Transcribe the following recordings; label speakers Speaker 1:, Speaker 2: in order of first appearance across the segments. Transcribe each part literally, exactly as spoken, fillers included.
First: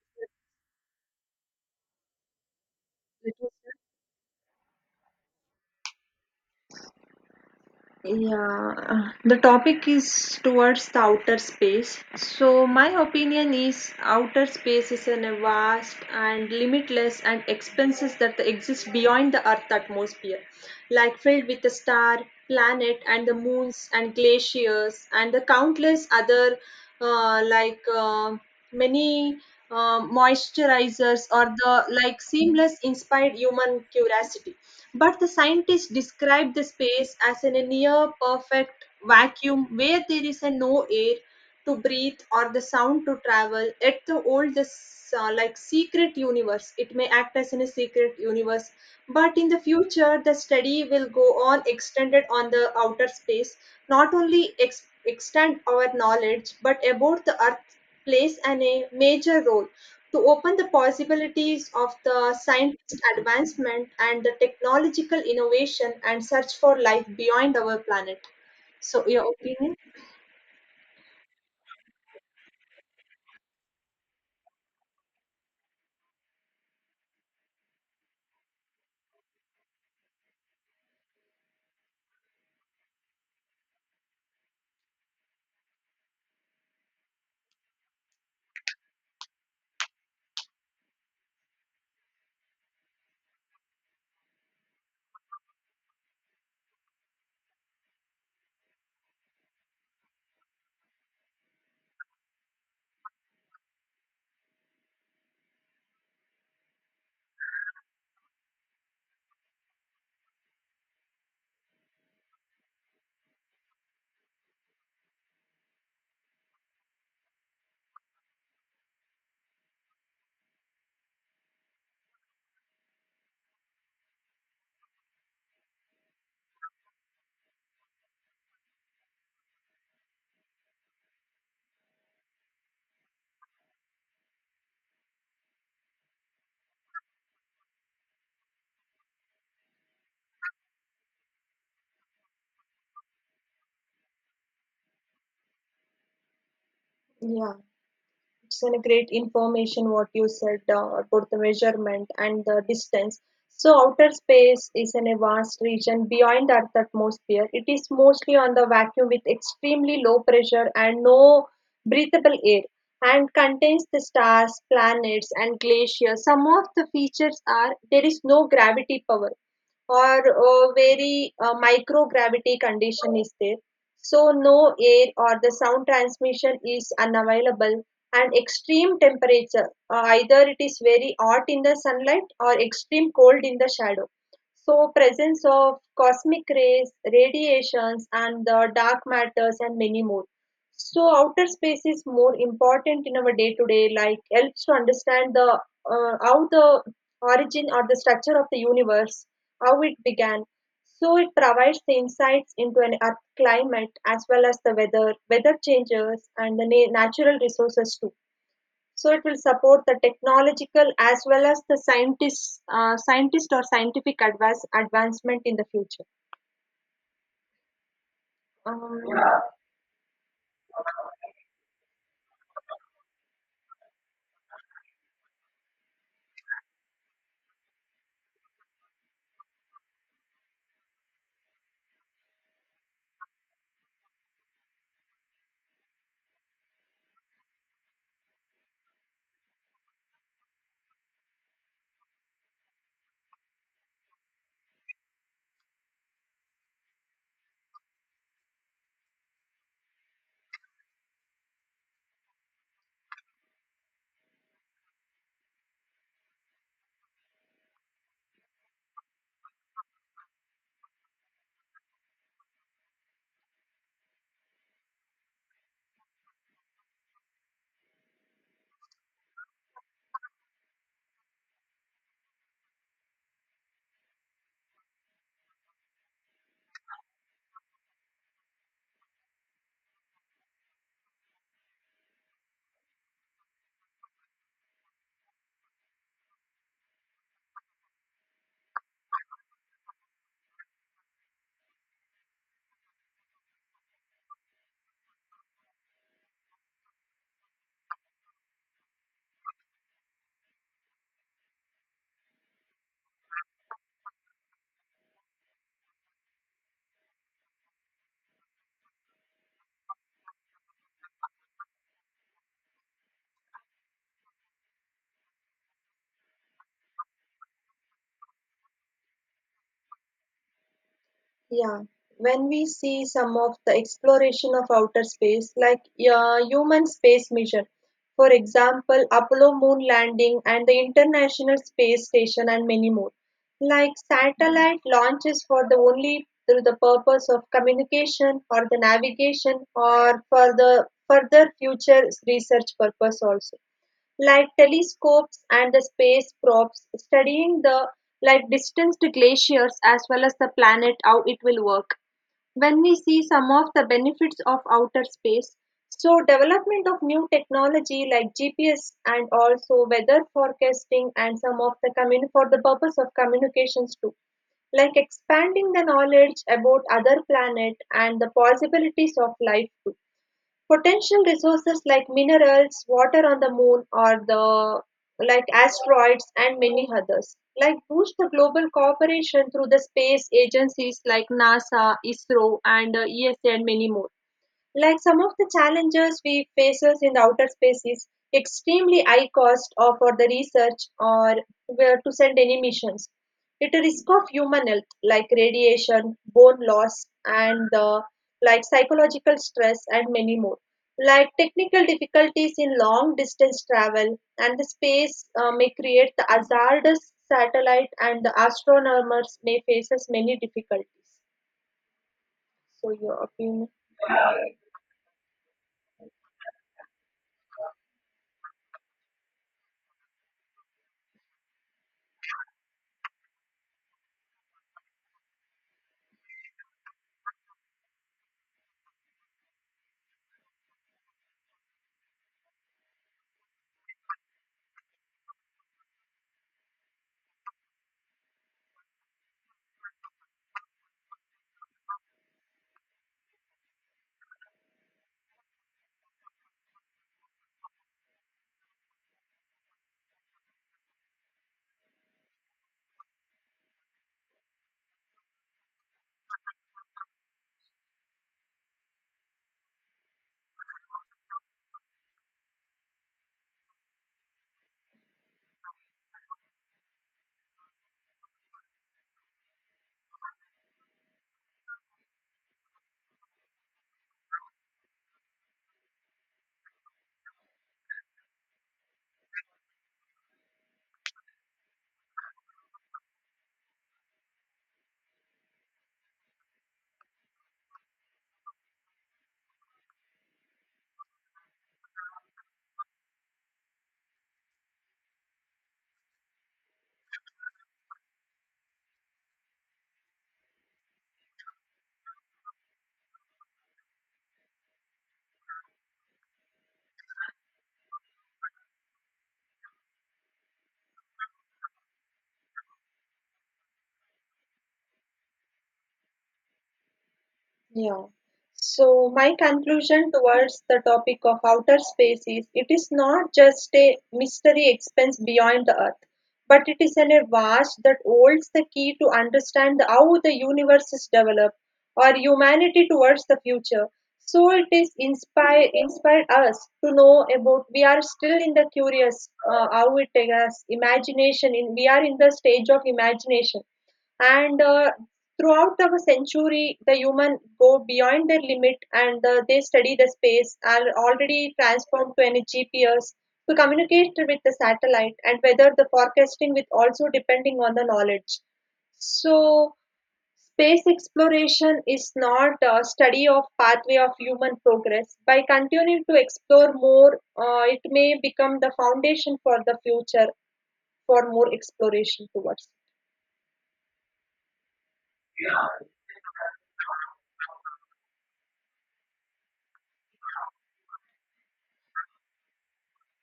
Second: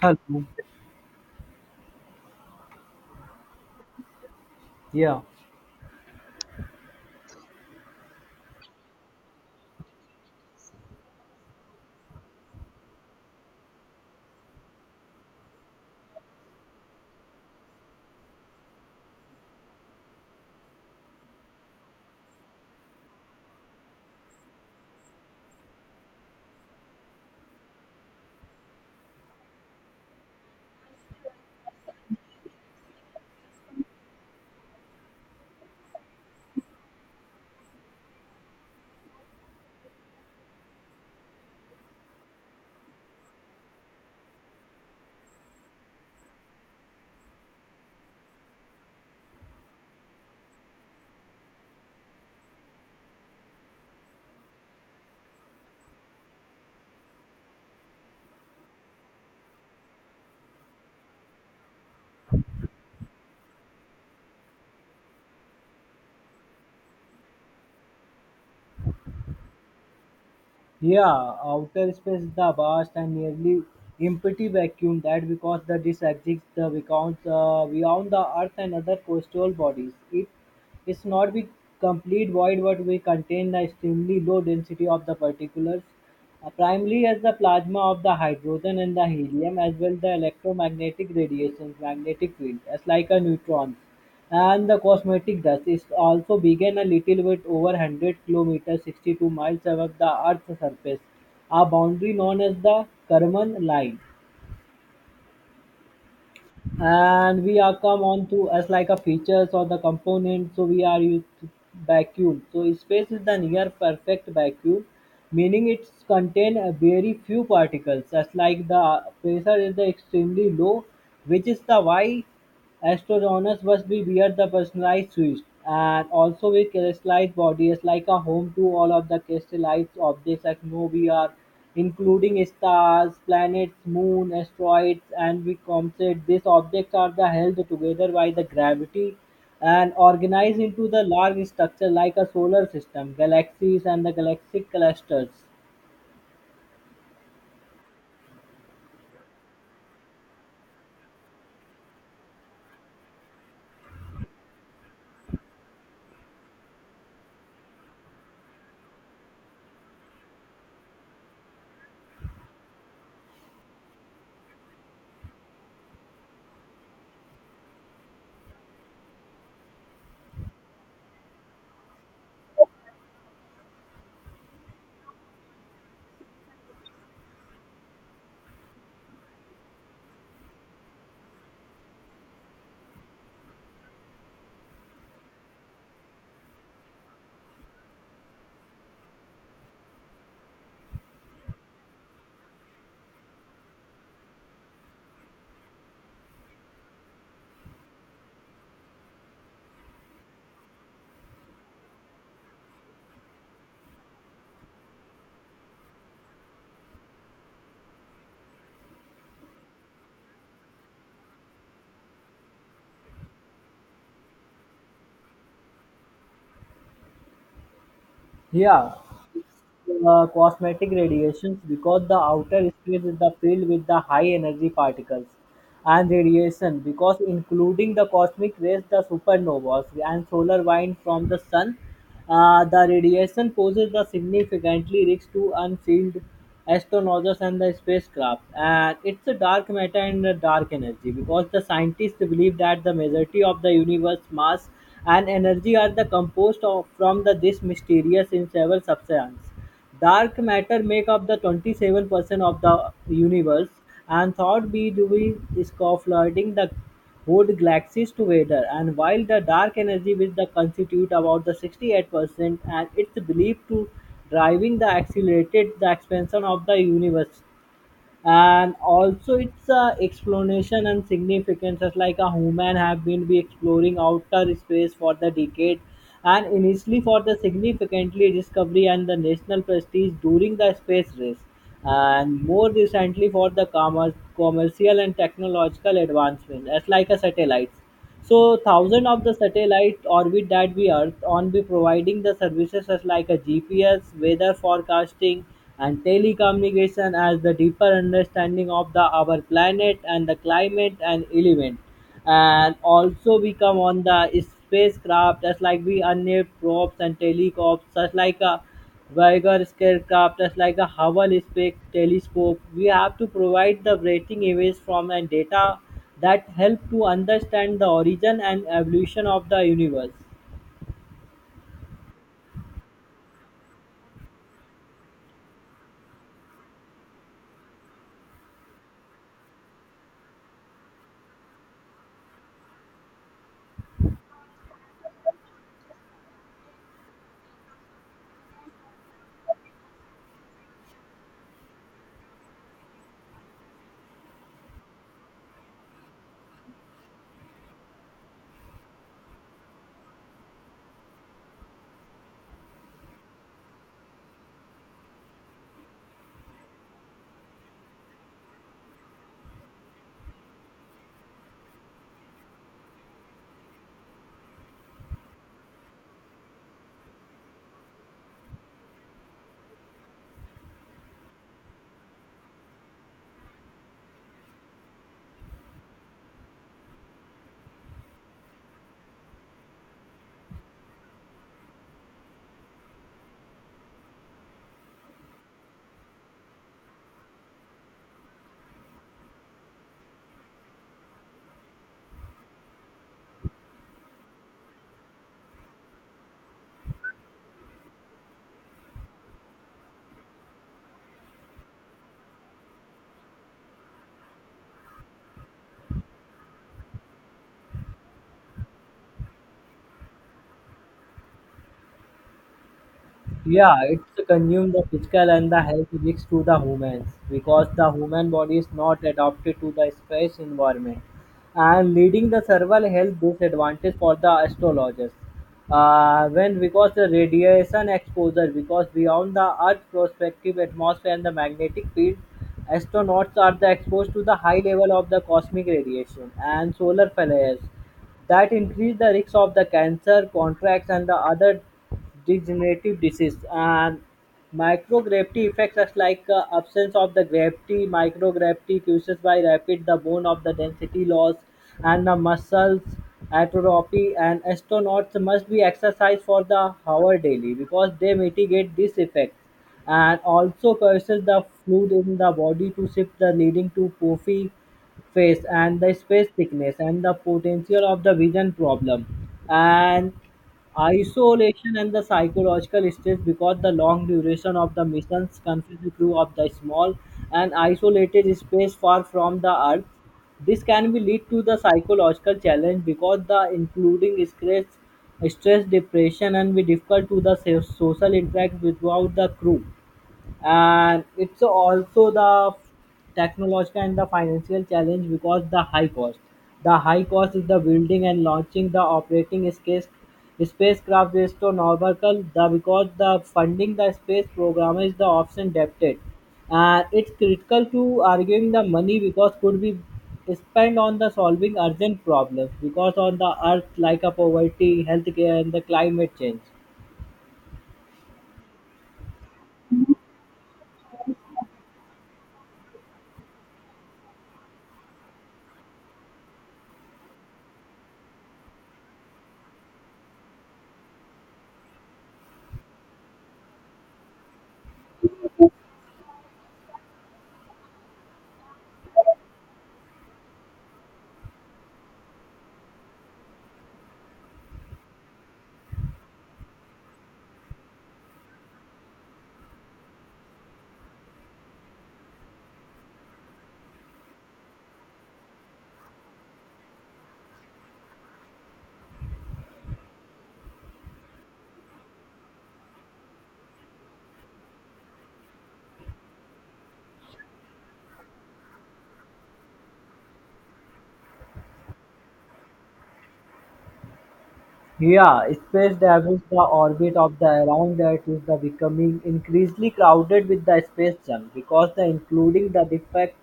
Speaker 1: Hello. Yeah,
Speaker 2: Yeah, uh, the topic is towards the outer space. So, my opinion is outer space is an a vast and limitless and expanses that exist beyond the Earth atmosphere, like filled with the star, planet, and the moons and glaciers and the countless other uh, like uh, many. Um, moisturizers or the like seamless inspired human curiosity, but the scientists describe the space as in a near perfect vacuum where there is a no air to breathe or the sound to travel at the old this uh, like secret universe, it may act as in a secret universe. But in the future the study will go on extended on the outer space, not only ex- extend our knowledge but about the earth, plays an a major role to open the possibilities of the scientist advancement and the technological innovation and search for life beyond our planet. So your opinion?
Speaker 1: yeah. Outer space, the vast and nearly empty vacuum that because the disk exists the beyond, uh, beyond the Earth and other coastal bodies. It is not the complete void, but we contain the extremely low density of the particles, uh, primarily as the plasma of the hydrogen and the helium, as well the electromagnetic radiation, magnetic field, as like a neutron. And the cosmetic dust is also began a little bit over one hundred kilometers, sixty-two miles above the Earth's surface, a boundary known as the Kármán line. And we are come on to us like a features or the component. So we are used to vacuum. So space is the near perfect vacuum, meaning it's contain a very few particles. As like the pressure is the extremely low, which is the why Astroronus must be revered the personalized suits, and also with crystallized bodies, like a home to all of the crystallized objects atmosphere, including stars, planets, moon, asteroids, and we comets. These objects are the held together by the gravity and organized into the large structure like a solar system, galaxies, and the galactic clusters.
Speaker 2: Yeah. It's a great information what you said uh, about the measurement and the distance. So outer space is in a vast region beyond earth's atmosphere. It is mostly on the vacuum with extremely low pressure and no breathable air, and contains the stars, planets, and glaciers. Some of the features are there is no gravity power or a very uh, microgravity condition is there. So no air or the sound transmission is unavailable, and extreme temperature, uh, either it is very hot in the sunlight or extreme cold in the shadow. So presence of cosmic rays, radiations and the dark matters and many more. So outer space is more important in our day to day, like helps to understand the uh, how the origin or the structure of the universe, how it began. So it provides the insights into an Earth climate as well as the weather, weather changes, and the na- natural resources too. So it will support the technological as well as the scientists, uh, scientist or scientific advance advancement in the future.
Speaker 1: Yeah,
Speaker 2: Um,
Speaker 1: uh, cosmetic radiations because the outer space is the filled with the high energy particles and radiation because including the cosmic rays, the supernovas, and solar wind from the sun. Uh, the radiation poses the significantly risk to unsealed astronauts and the spacecraft. And it's a dark matter and a dark energy because the scientists believe that the majority of the universe mass and energy are the composed of from the this mysterious in several substance. Dark matter make up the twenty-seven percent of the universe and thought be doing is flooding the whole galaxies together, and while the dark energy with the constitute about the sixty-eight percent and it's believed to driving the accelerated the expansion of the universe. And also its uh, explanation and significances, like a human have been be exploring outer space for the decade, and initially for the significantly discovery and the national prestige during the space race, and more recently for the commerce, commercial and technological advancement, as like a satellites. So thousand of the satellite orbit that we Earth on be providing the services such like a G P S, weather forecasting, and telecommunication as the deeper understanding of the our planet and the climate and element. And also we come on the spacecraft as like we unmanned probes and telecops, such like a Voyager spacecraft is like the Hubble Space Telescope. We have to provide the rating images from and data that help to understand the origin and evolution of the universe.
Speaker 2: Yeah, when we see some of the exploration of outer space, like uh, human space mission, for example, Apollo moon landing and the International Space Station, and many more, like satellite launches for the only through the purpose of communication or the navigation or for the further future research purpose also, like telescopes and the space probes studying the like distanced glaciers as well as the planet how it will work. When we see some of the benefits of outer space, so development of new technology like g p s, and also weather forecasting and some of the commun- for the purpose of communications too, like expanding the knowledge about other planet and the possibilities of life too. Potential resources like minerals, water on the moon, or the like asteroids and many others. Like boost the global cooperation through the space agencies like NASA, ISRO, and uh, ESA, and many more. Like some of the challenges we faces in the outer space is extremely high cost or for the research or where to send any missions. It a risk of human health like radiation, bone loss, and the like psychological stress and many more. Like technical difficulties in long distance travel and the space uh, may create the hazardous satellite and the astronomers may faces many difficulties. So your opinion?
Speaker 1: Yeah, it's consume the physical and the health risks to the humans because the human body is not adapted to the space environment and leading the several health disadvantage for the astrologers. Uh, when because the radiation exposure because beyond the earth prospective atmosphere and the magnetic field, astronauts are the exposed to the high level of the cosmic radiation and solar flares that increase the risk of the cancer contracts and the other degenerative disease. And microgravity effects, such like uh, absence of the gravity, microgravity causes by rapid the bone of the density loss and the muscles atrophy. And astronauts must be exercised for the hour daily because they mitigate this effect, and also causes the fluid in the body to shift the leading to puffy face and the space thickness and the potential of the vision problem. And isolation and the psychological stress because the long duration of the missions confuse the crew of the small and isolated space far from the earth. This can be lead to the psychological challenge because the including stress, stress, depression, and be difficult to the so- social interact without the crew. And it's also the technological and the financial challenge because the high cost the high cost is the building and launching the operating space spacecraft is astronomical the because the funding the space program is the option debted. And it's critical to arguing the money because could be spent on the solving urgent problems because on the earth like a poverty, healthcare, and the climate change.
Speaker 2: Yeah. So my conclusion towards the topic of outer space is it is not just a mystery expanse beyond the earth, but it is an a vast that holds the key to understand how the universe is developed or humanity towards the future. So it is inspire inspired us to know about we are still in the curious, uh, how it takes us imagination in we are in the stage of imagination, and uh, throughout the century the human go beyond their limit, and uh, they study the space are already transformed to any g p s to communicate with the satellite and whether the forecasting with also depending on the knowledge. So space exploration is not a study of pathway of human progress. By continuing to explore more, uh, it may become the foundation for the future for more exploration towards.
Speaker 1: Yeah, space debris, the orbit of the around that is the becoming increasingly crowded with the space junk because the including the defect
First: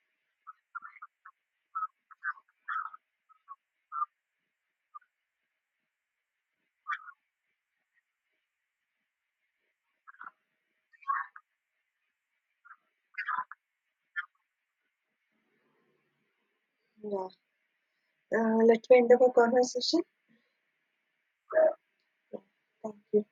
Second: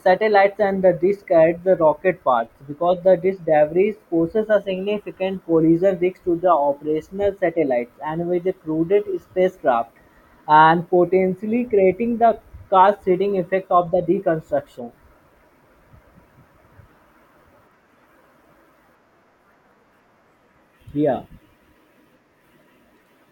Speaker 1: satellites and the disk at the rocket parts, because the disk debris poses a significant collision risk to the operational satellites and with the crowded spacecraft, and potentially creating the car seeding effect of the deconstruction.
Speaker 2: Yeah. Uh, let me end up our conversation.
Speaker 1: Yeah.
Speaker 2: Yeah, thank you.